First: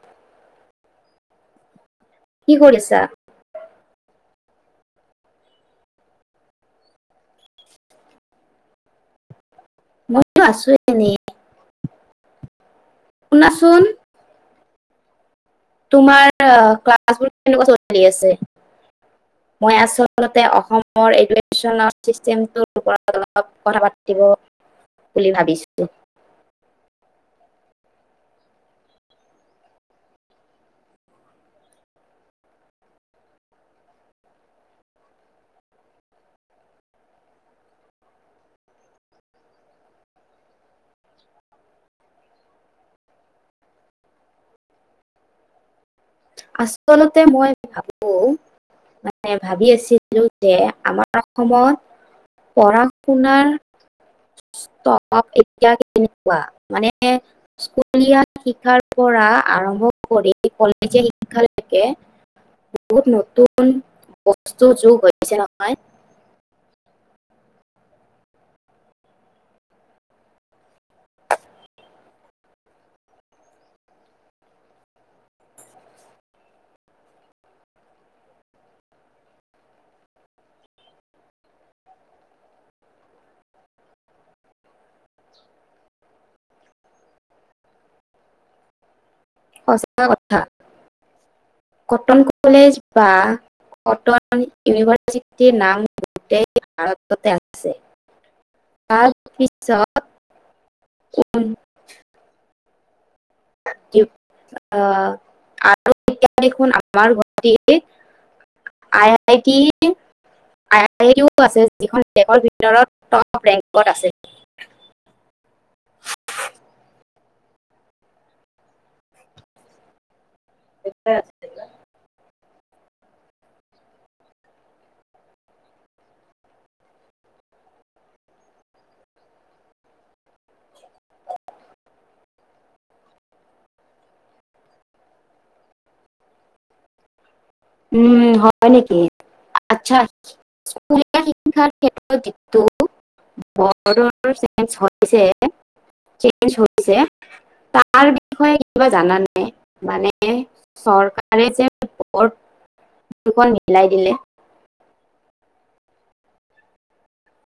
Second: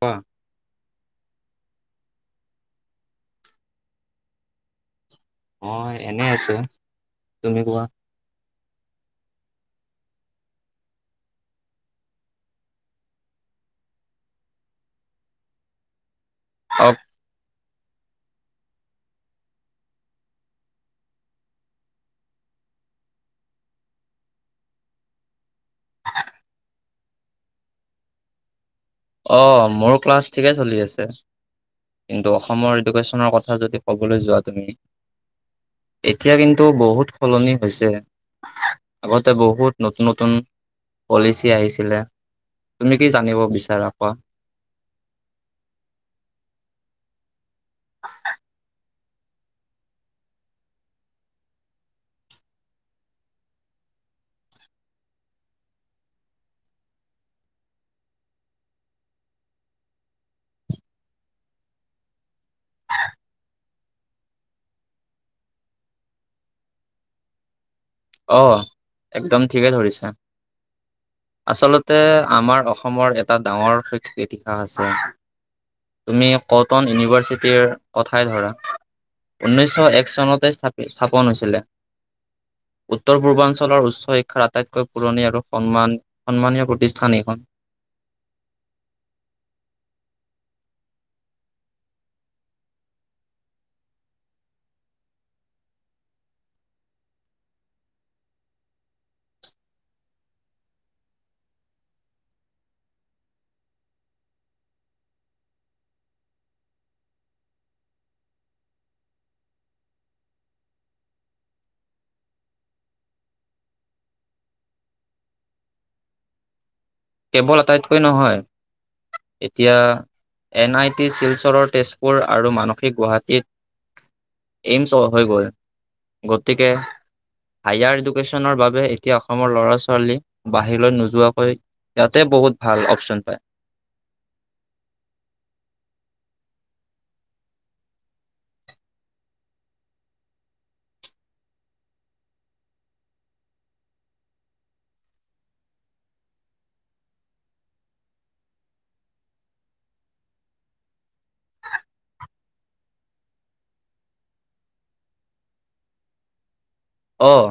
অ। কি কৰিছা? অ এনেই আছো, তুমি কোৱা। মইয়ো আছো এনেই, শুনাচোন। তোমাৰ অ ক্লাছ বোৰ কেনে কোৱা চলি মই আচলতে অসমৰ [unintelligible] ওপৰত অলপ কথা পাতিব বুলি ভাবিছো। [unintelligible] অঁ মোৰ ক্লাছ ঠিকেই চলি আছে ।কিন্তু অসমৰ এডুকেশ্যনৰ কথা যদি ক'বলৈ যোৱা তুমি এতিয়া কিন্তু বহুত সলনি হৈছে, আগতে বহুত নতুন নতুন পলিচি আহিছিলে। তুমি কি জানিব বিচাৰা? কোৱা। আচলতে মই ভাবো মানে ভাবি আছিলো যে আমাৰ অসমত পঢ়া শুনাৰ এতিয়া কেনেকুৱা মানে স্কুলীয়া শিক্ষাৰ পৰা আৰম্ভ কৰি [unintelligible] লৈকে বহুত নতুন বস্তু যোগ হৈছে নহয়। অ একদম ঠিকেই ধৰিছা ।আচলতে আমাৰ অসমৰ এটা ডাঙৰ শৈক্ষিক ইতিহাস আছে তুমি কটন ইউনিভাৰ্চিটিৰ কথাই ধৰা ঊনৈছশ এক চনতে স্থাপন হৈছিলে। উত্তৰ পূৰ্বাঞ্চলৰ উচ্চ শিক্ষাৰ আটাইতকৈ পুৰণি আৰু সন্মান সন্মানীয় প্ৰতিষ্ঠান এইখন। সঁচা কথা। কটন কলেজ বা কটন ইউনিভাৰ্চিটিৰ নাম গোটেই ভাৰততে আছে ।তাৰ পিছত আহ আৰু এতিয়া দেখোন আমাৰ গুৱাহাটীত আই আইটি আই আই টিও আছে যিখন দেশৰ ভিতৰত টপ ৰেংকত আছে। কেৱল আটাইতকৈ নহয় ।এতিয়া এন আই টি শিলচৰৰ তেজপুৰ আৰু মানসিক গুৱাহাটীত এইমছ হৈ গ'ল গতিকে হায়াৰ এডুকেশ্যনৰ বাবে এতিয়া অসমৰ ল'ৰা ছোৱালী বাহিৰলৈ নোযোৱাকৈ ইয়াতে বহুত ভাল অপচন পায়। উম হয় নেকি? আচছা স্কুলীয়া শিক্ষাৰ ক্ষেত্ৰত যিটো [unintelligible] হৈছে তাৰ বিষয়ে কিবা জানানে মানে চৰকাৰে যে দুখন মিলাই দিলে। অঁ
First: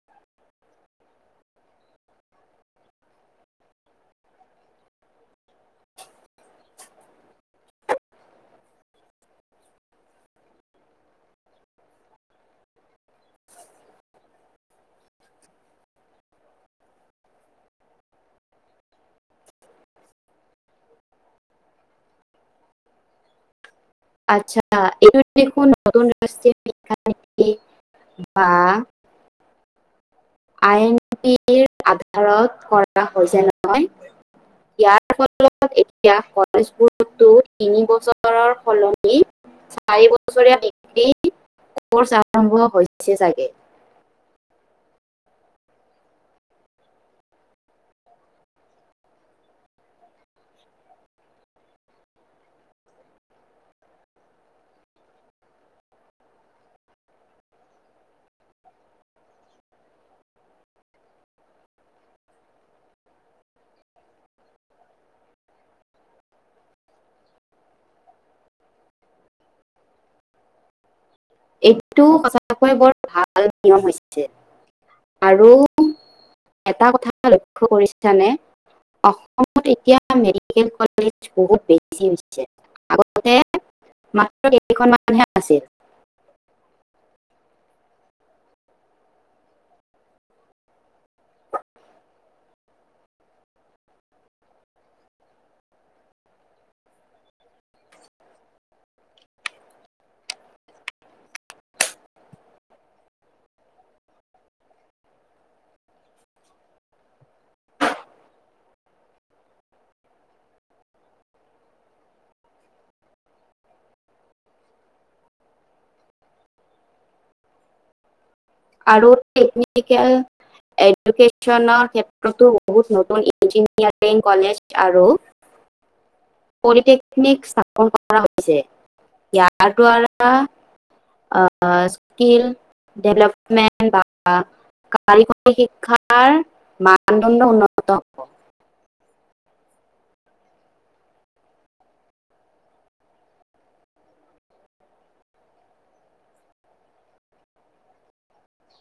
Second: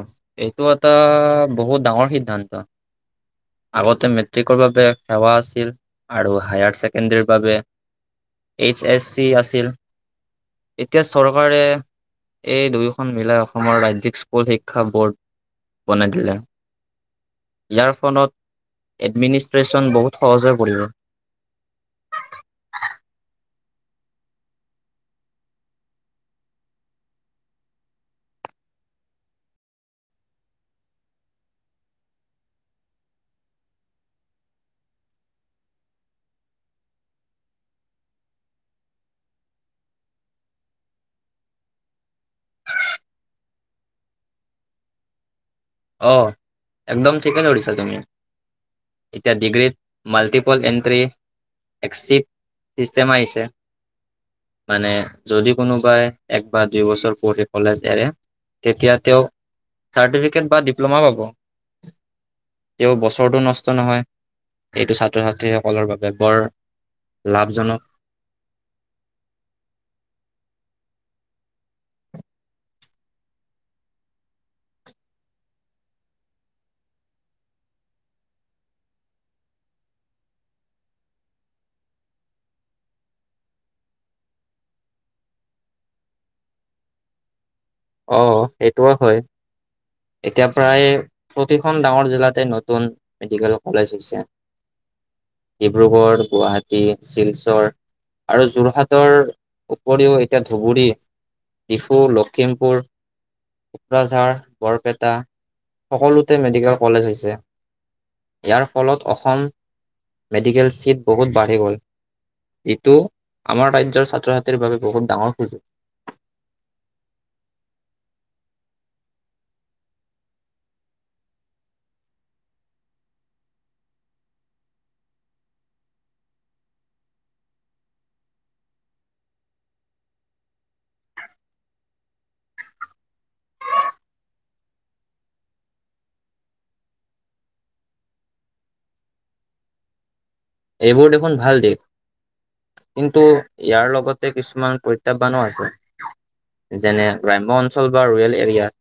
এইটো এটা বহুত ডাঙৰ সিদ্ধান্ত ।আগতে মেট্ৰিকৰ বাবে সেৱা আছিল আৰু হায়াৰ ছেকেণ্ডৰীৰ বাবে এইচ এছ চি আছিল এতিয়া চৰকাৰে এই দুয়োখন মিলাই অসমৰ ৰাজ্যিক স্কু স্কুল শিক্ষা বোৰ্ড বনাই দিলে, ইয়াৰ ফলত এডমিনিষ্ট্ৰেশ্যন বহুত সহজ হৈ পৰিব। আচ্ছা, এইটো দেখোন নতুন [unintelligible] শিক্ষা নীতী বা আইন পিৰ আধাৰত কৰা হৈছে নহয়? ইয়াৰ ফলত এতিয়া কলেজবোৰতো তিনি বছৰৰ সলনি চাৰি বছৰীয়া ডিগ্ৰী কৰ্চ আৰম্ভ হৈছে চাগে। অ একদম ঠিকে ধৰিছা তুমি। এতিয়া ডিগ্ৰীত মাল্টিপল এণ্ট্ৰি, এক্সিপ চিষ্টেম আহিছে, মানে যদি কোনোবাই এক বা দুই বছৰ পঢ়ি কলেজ এৰে তেতিয়া তেওঁ চাৰ্টিফিকেট বা ডিপ্ল'মা পাব তেওঁ বছৰটো নষ্ট নহয় এইটো ছাত্ৰ ছাত্ৰীসকলৰ বাবে বৰ লাভজনক। এইটো সঁচাকৈ বৰ ভাল নিয়ম হৈছে ।আৰু এটা কথা লক্ষ্য কৰিছানে অসমত এতিয়া মেডিকেল কলেজ বহুত বেছি হৈছে। আগতে মাত্ৰ কেইখনমানহে আছিল। অ সেইটোও হয়। এতিয়া প্ৰায় প্ৰতিখন ডাঙৰ জিলাতে নতুন মেডিকেল কলেজ হৈছে ডিব্ৰুগড়, গুৱাহাটী, শিলচৰ আৰু যোৰহাটৰ উপৰিও এতিয়া ধুবুৰী, ডিফু, লখিমপুৰ, কোকৰাঝাৰ বৰপেটা সকলোতে মেডিকেল কলেজ হৈছে। ইয়াৰ ফলত অসম মেডিকেল চিট বহুত বাঢ়ি গ'ল ।যিটো আমাৰ ৰাজ্যৰ ছাত্ৰ ছাত্ৰীৰ বাবে বহুত ডাঙৰ সুযোগ। আৰু টেকনিকেল এডুকেশ্যনৰ ক্ষেত্ৰতো বহুত নতুন ইঞ্জিনিয়াৰিং কলেজ আৰু পলিটেকনিক স্থাপন কৰা হৈছে, ইয়াৰ দ্বাৰা আহ স্কিল ডেভেলপমেণ্ট বা কাৰিকৰী শিক্ষাৰ মানদণ্ড উন্নত হ'ব। এইবোৰ দেখোন ভাল দিশ। কিন্তু ইয়াৰ লগতে কিছুমান প্ৰত্যাহ্বানো আছে যেনে- গ্ৰাম্য অঞ্চল বা ৰুৰেল এৰিয়াত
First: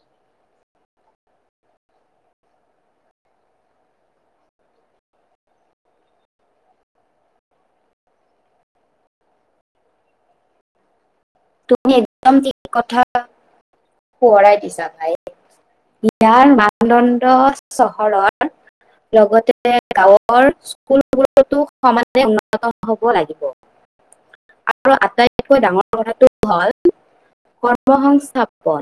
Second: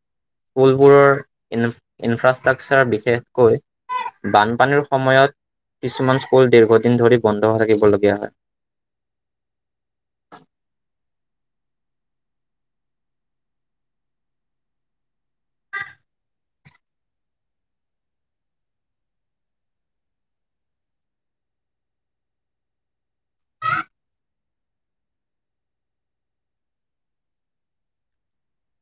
পোলবোৰৰ ইন ইনফ্ৰাষ্ট্ৰাকচাৰ বিশেষকৈ বানপানীৰ সময়ত কিছুমান পুল দীৰ্ঘদিন ধৰি বন্ধ থাকিবলগীয়া হয়। তুমি একদম ঠিক কথা সোঁৱৰাই দিছা ভাই, ইয়াৰ মানদণ্ড চহৰৰ লগতে গাঁৱৰ স্কুলবোৰতো সমানে উন্নত হব লাগিব। আৰু আটাইতকৈ ডাঙৰ কথাটো হ'ল-কৰ্মসস্থাপন,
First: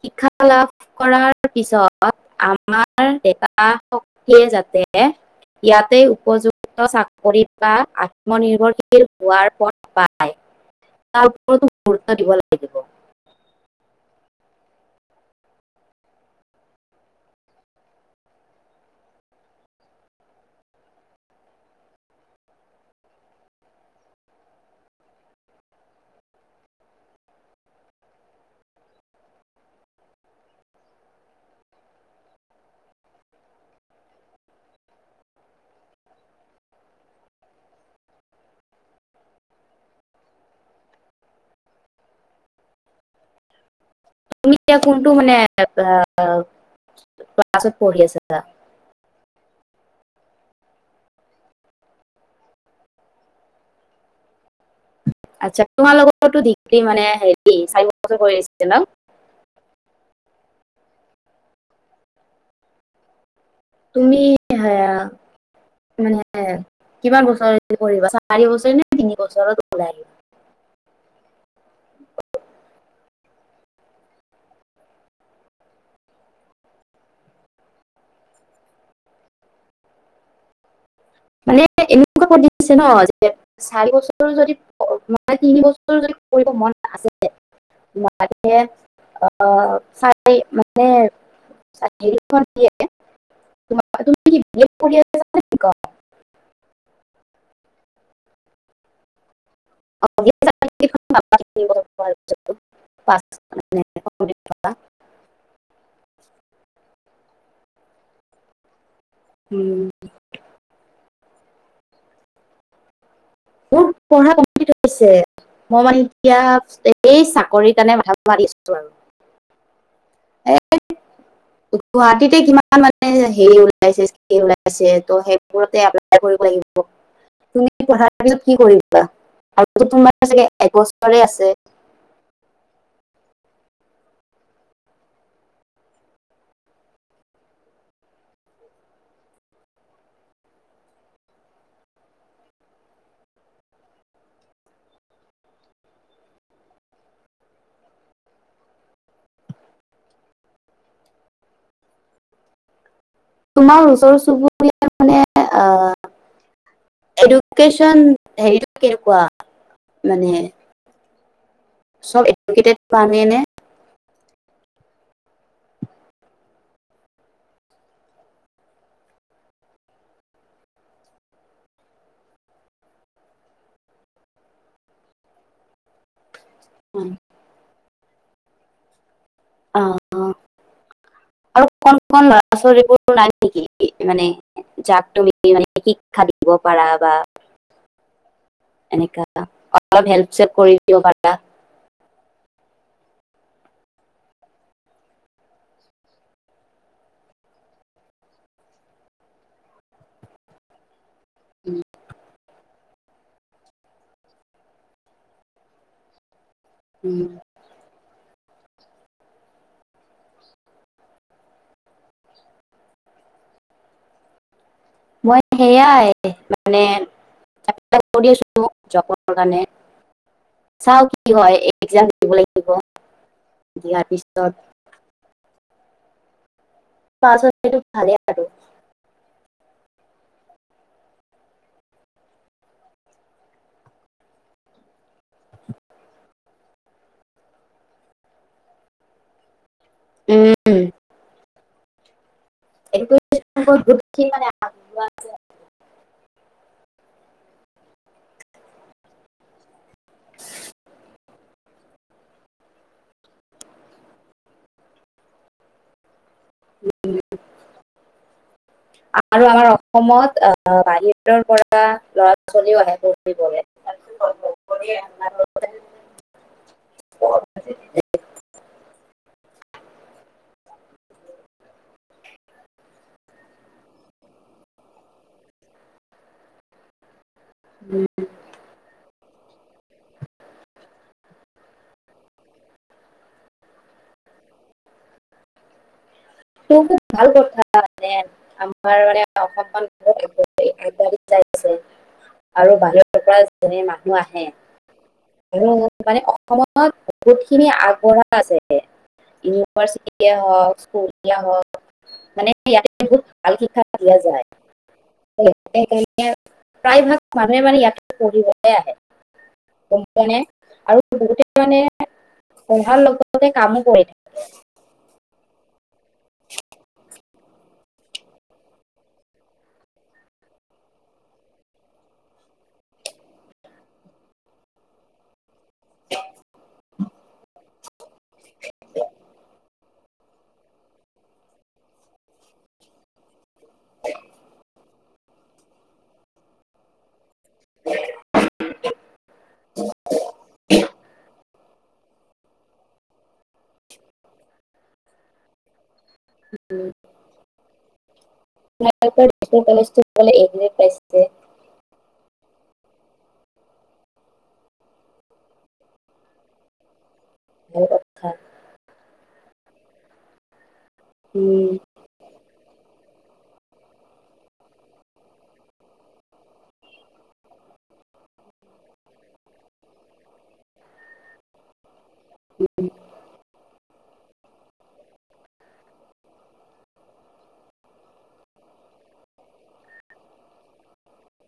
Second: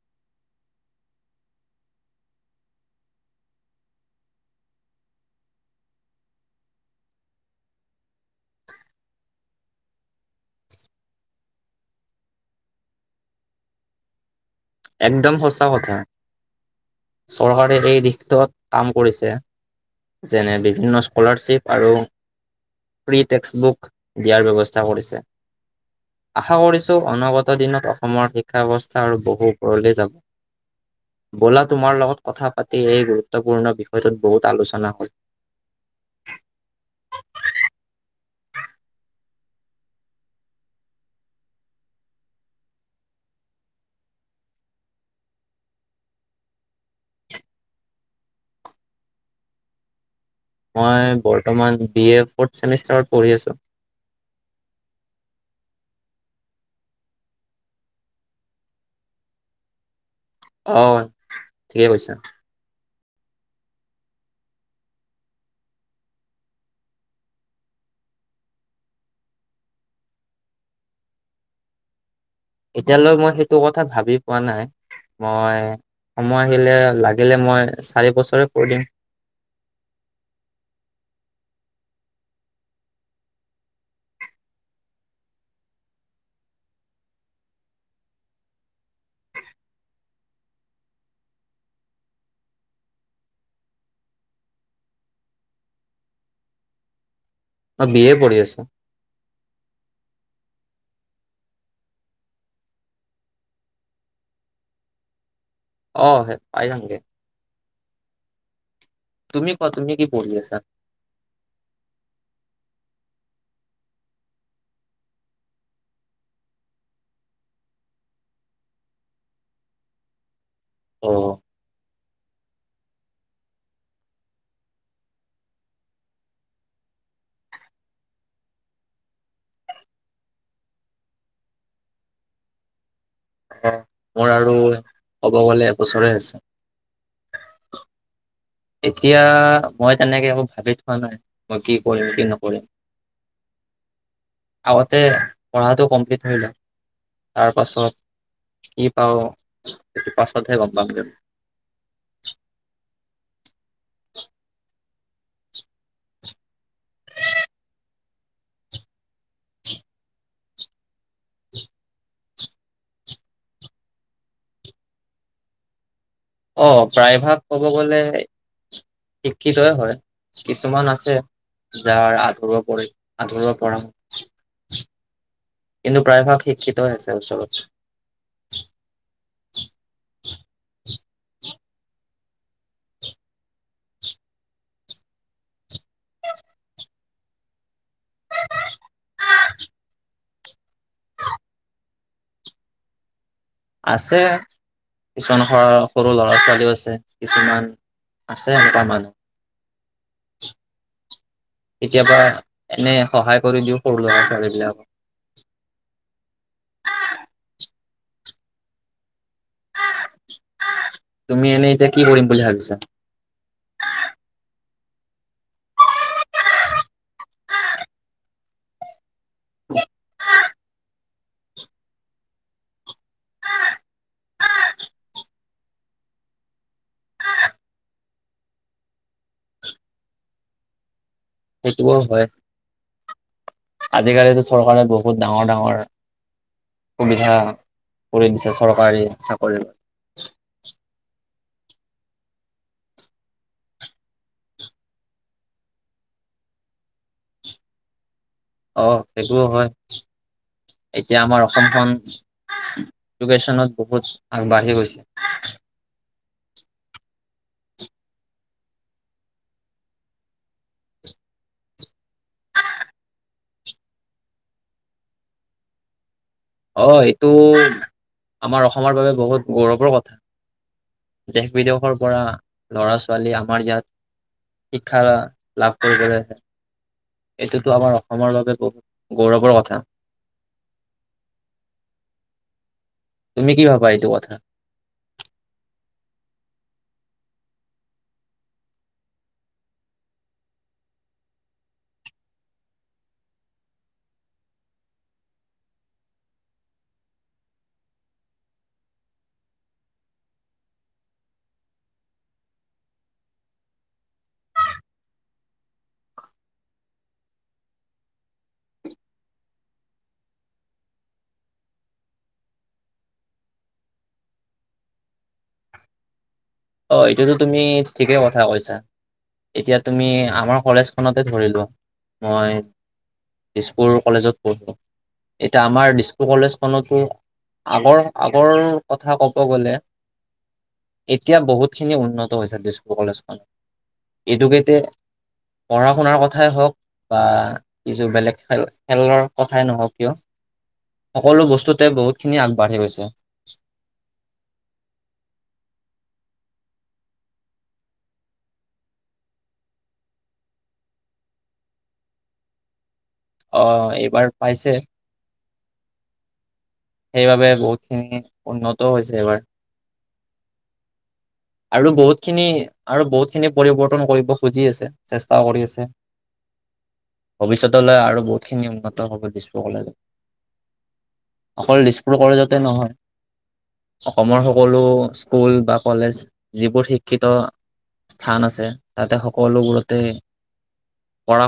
শিক্ষা লাভ কৰাৰ পিছত, আমাৰ ডেকা শক্তিয় যাতে ইয়াতে উপযুক্ত চাকৰিত বা আত্মনিৰ্ভৰশীল হোৱাৰ পথ পায়। তাৰ ওপৰতো গুৰুত্ব দিব লাগিব। একদম সঁচা কথা। চৰকাৰে এই দিশটোত কাম কৰিছে, যেনে- বিভিন্ন স্কলাৰশ্বিপ আৰু ফ্ৰী টেক্সবুক দিয়াৰ ব্যৱস্থা কৰিছে আশা কৰিছোঁ অনাগত দিনত অসমৰ শিক্ষা ব্যৱস্থা আৰু বহু উপৰলৈ যাব। বলা, তোমাৰ লগত কথা পাতি এই গুৰুত্বপূৰ্ণ বিষয়টোত বহুত আলোচনা হল। তুমি এতিয়া কোনটো মানে আহ ক্লাছত পঢ়ি আছা? মই বৰ্তমান বি এ ফ'ৰ্থ চেমিষ্টাৰত পঢ়ি আছোঁ। আচ্ছা, তোমাৰ লগতো ডিগ্ৰী মানে হেৰি চাৰি বছৰ হৈ আছে ন? অহ, ঠিকেই কৈছা। তুমি সেয়া, মানে কিমান বছৰে হেৰি কৰিবা চাৰি বছৰে নে তিনি বছৰত ওলাই আহিবা? এতিয়ালৈ মই সেইটো কথা ভাবি পোৱা নাই। মই সময় আহিলে লাগিলে মই চাৰি বছৰে কৰি দিম। মানে, এনেকুৱাকে দিছে ন যে চাৰি বছৰৰো যদি মানে তিনি বছৰ যদি কৰিব মন আছে চি মানে চ দিয়েমি নেকি [unintelligible] [unintelligible] মই বি য়ে পঢ়ি আছো। [unintelligible] অ', হে পাই যামগে তুমি কোৱা উম, তুমি কি পঢ়ি আছা? মোৰ পঢ়া কমপ্লিট হৈছে। মই মানে এতিয়া এই চাকৰিৰ কাৰণে মাথা মাৰি আছো আৰু এ অ', গুৱাহাটীতে কিমান মানে সেই ওলাইছে, স্কিম ওলাইছে, সেইবোৰতে এপ্লাই কৰিব লাগিব, তুমি পঢ়া পাছত কি কৰিবা? আৰু তোমাৰ ছাগে এবছৰে আছে। অ, মোৰ আৰু ক'ব গ'লে এবছৰে আছে। এতিয়া, মই তেনেকে একো ভাবি থোৱা নাই। মই কি কৰিম, কি নকৰিম, আগতে পঢ়াটো কমপ্লিট হৈ লক, তাৰ পাছত কি পাওঁ সেটো পাছতহে গম পাম যে। তোমাৰ ওচৰ চুবুৰীয়াৰ, মানে অহ এডুকেচন হেৰিটো কেনেকুৱা মানে? চব এডুকেটট প্ৰাণী নে? অ, প্ৰায়ভাগ ক'ব গ'লে শিক্ষিতই হয়। কিছুমান আছে যাৰ আধৰুৱা পঢ়ে আধৰুৱা পঢ়া, কিন্তু প্ৰায়ভাগ শিক্ষিতয়ে আছে ওচৰত। [unintelligible] অহ আৰু কন-কন, ল'ৰা-ছোৱালীবোৰ নাই নেকি? মানে যাক তুমি মানে শিক্ষা দিব পাৰা বা এনেকা অলপ হেল্প চেপ কৰি দিব পাৰা। আছে, কিছুমান সৰু ল'ৰা-ছোৱালীও আছে, কিছুমান আছে এনেকুৱা মানুহ। কেতিয়াবা এনে সহায় কৰি দিওঁ সৰু ল'ৰা-ছোৱালী বিলাকক। উম। তুমি এনেই এতিয়া কি কৰিম বুলি ভাবিছা? মই সেইয়াই, মানে কৰি আছো জপত। সেইকাৰণে চাও কি হয় এক্সাম দিব লাগিব, দিয়াৰ পিছত পাছ হ'লে টো ভালে আৰু। সেইটোও হয়। আজিকালিতো চৰকাৰে বহুত ডাঙৰ-ডাঙৰ সুবিধা কৰি দিছে, চৰকাৰী চাকৰি উম, অ, সেইটোও হয়। এতিয়া আমাৰ অসমখন এডুকেশ্যনত বহুত আগবাঢ়ি গৈছে। আৰু আমাৰ অসমত আহ বাহিৰৰ পৰা লৰা ছোৱালীও আহে পঢ় প অ সেইটো আমাৰ অসমৰ বাবে। বহুত গৌৰৱৰ কথা দেশ বিদেশৰ পৰা ল'ৰা ছোৱালী আমাৰ ইয়াত শিক্ষা লাভ কৰিবলৈে এইটোতো আমাৰ অসমৰ বাবে বহুত গৌৰৱৰ কথা। তুমি কি ভাবা এইটো কথা। টো ভাল কথা মানে আমাৰ মানে অসমখন বহত আগবা় আগবাঢ়ি যাইছে আৰু বাহিৰৰ পৰা যেনে মানুহ আহে আৰু মানে অসমত বহুতখিনি আগবঢ়া আছে ইউনিভাৰ্চিটিয় হওক স্কুল হওক মানে ইতে বহুত ভাল শিক্ষা দিয়া যায় সকাৰে প্ৰায় ভাগ মানুহে মানে ইয়াত পঢ়িবলৈ আহে কে আৰু বহুতে মানে পঢ়াৰ লগে লগে কামো কৰি থাকে অ এইটোতো তুমি ঠিকেই কথা কৈছা এতিয়া তুমি আমাৰ কলেজখনতে ধৰিলো মই দিজপুৰ কলেজত পঢ়ো। এতিয়া আমাৰ স্কুল কলেজখনতো আগৰ আগৰ কথা ক'ব গ'লে এতিয়া বহুত ত খিনি উন্নত হৈছে তেজপুৰ কলেজখন এডোকেইট পঢ়া শুনাৰ কথাই হওক বা এইযোৰ বেলেগ খেল খেলৰ কথাই নহওক কিয় সকলো বস্তুতে বহুতখিনি আগবাঢ়ি গৈছে। উম মেডিকেল কলেজটো কলে এগ্ৰেড পাইছে। অ এইবাৰ পাইছে। সেইবাবে ভাল বহুতখিনি কথা। উন্নত হৈছে এইবাৰ। উম আৰু বহুত খিনি আৰু বহুত। বহুত খিনি পৰিৱৰ্তন কৰিব খুজি আছে চেষ্টা কৰি আছে ভৱিষ্যতলৈ আৰু বহুতখিনি উন্নত হ দিছপোৰ কলেজৰ। অকল দিছপুৰ কলেজতে নহয় অসমৰ সকলো স্কুল বা কলেজ যিবোৰ শিক্ষিত স্থান আছে তাতে সকলোবোৰতে পঢ়া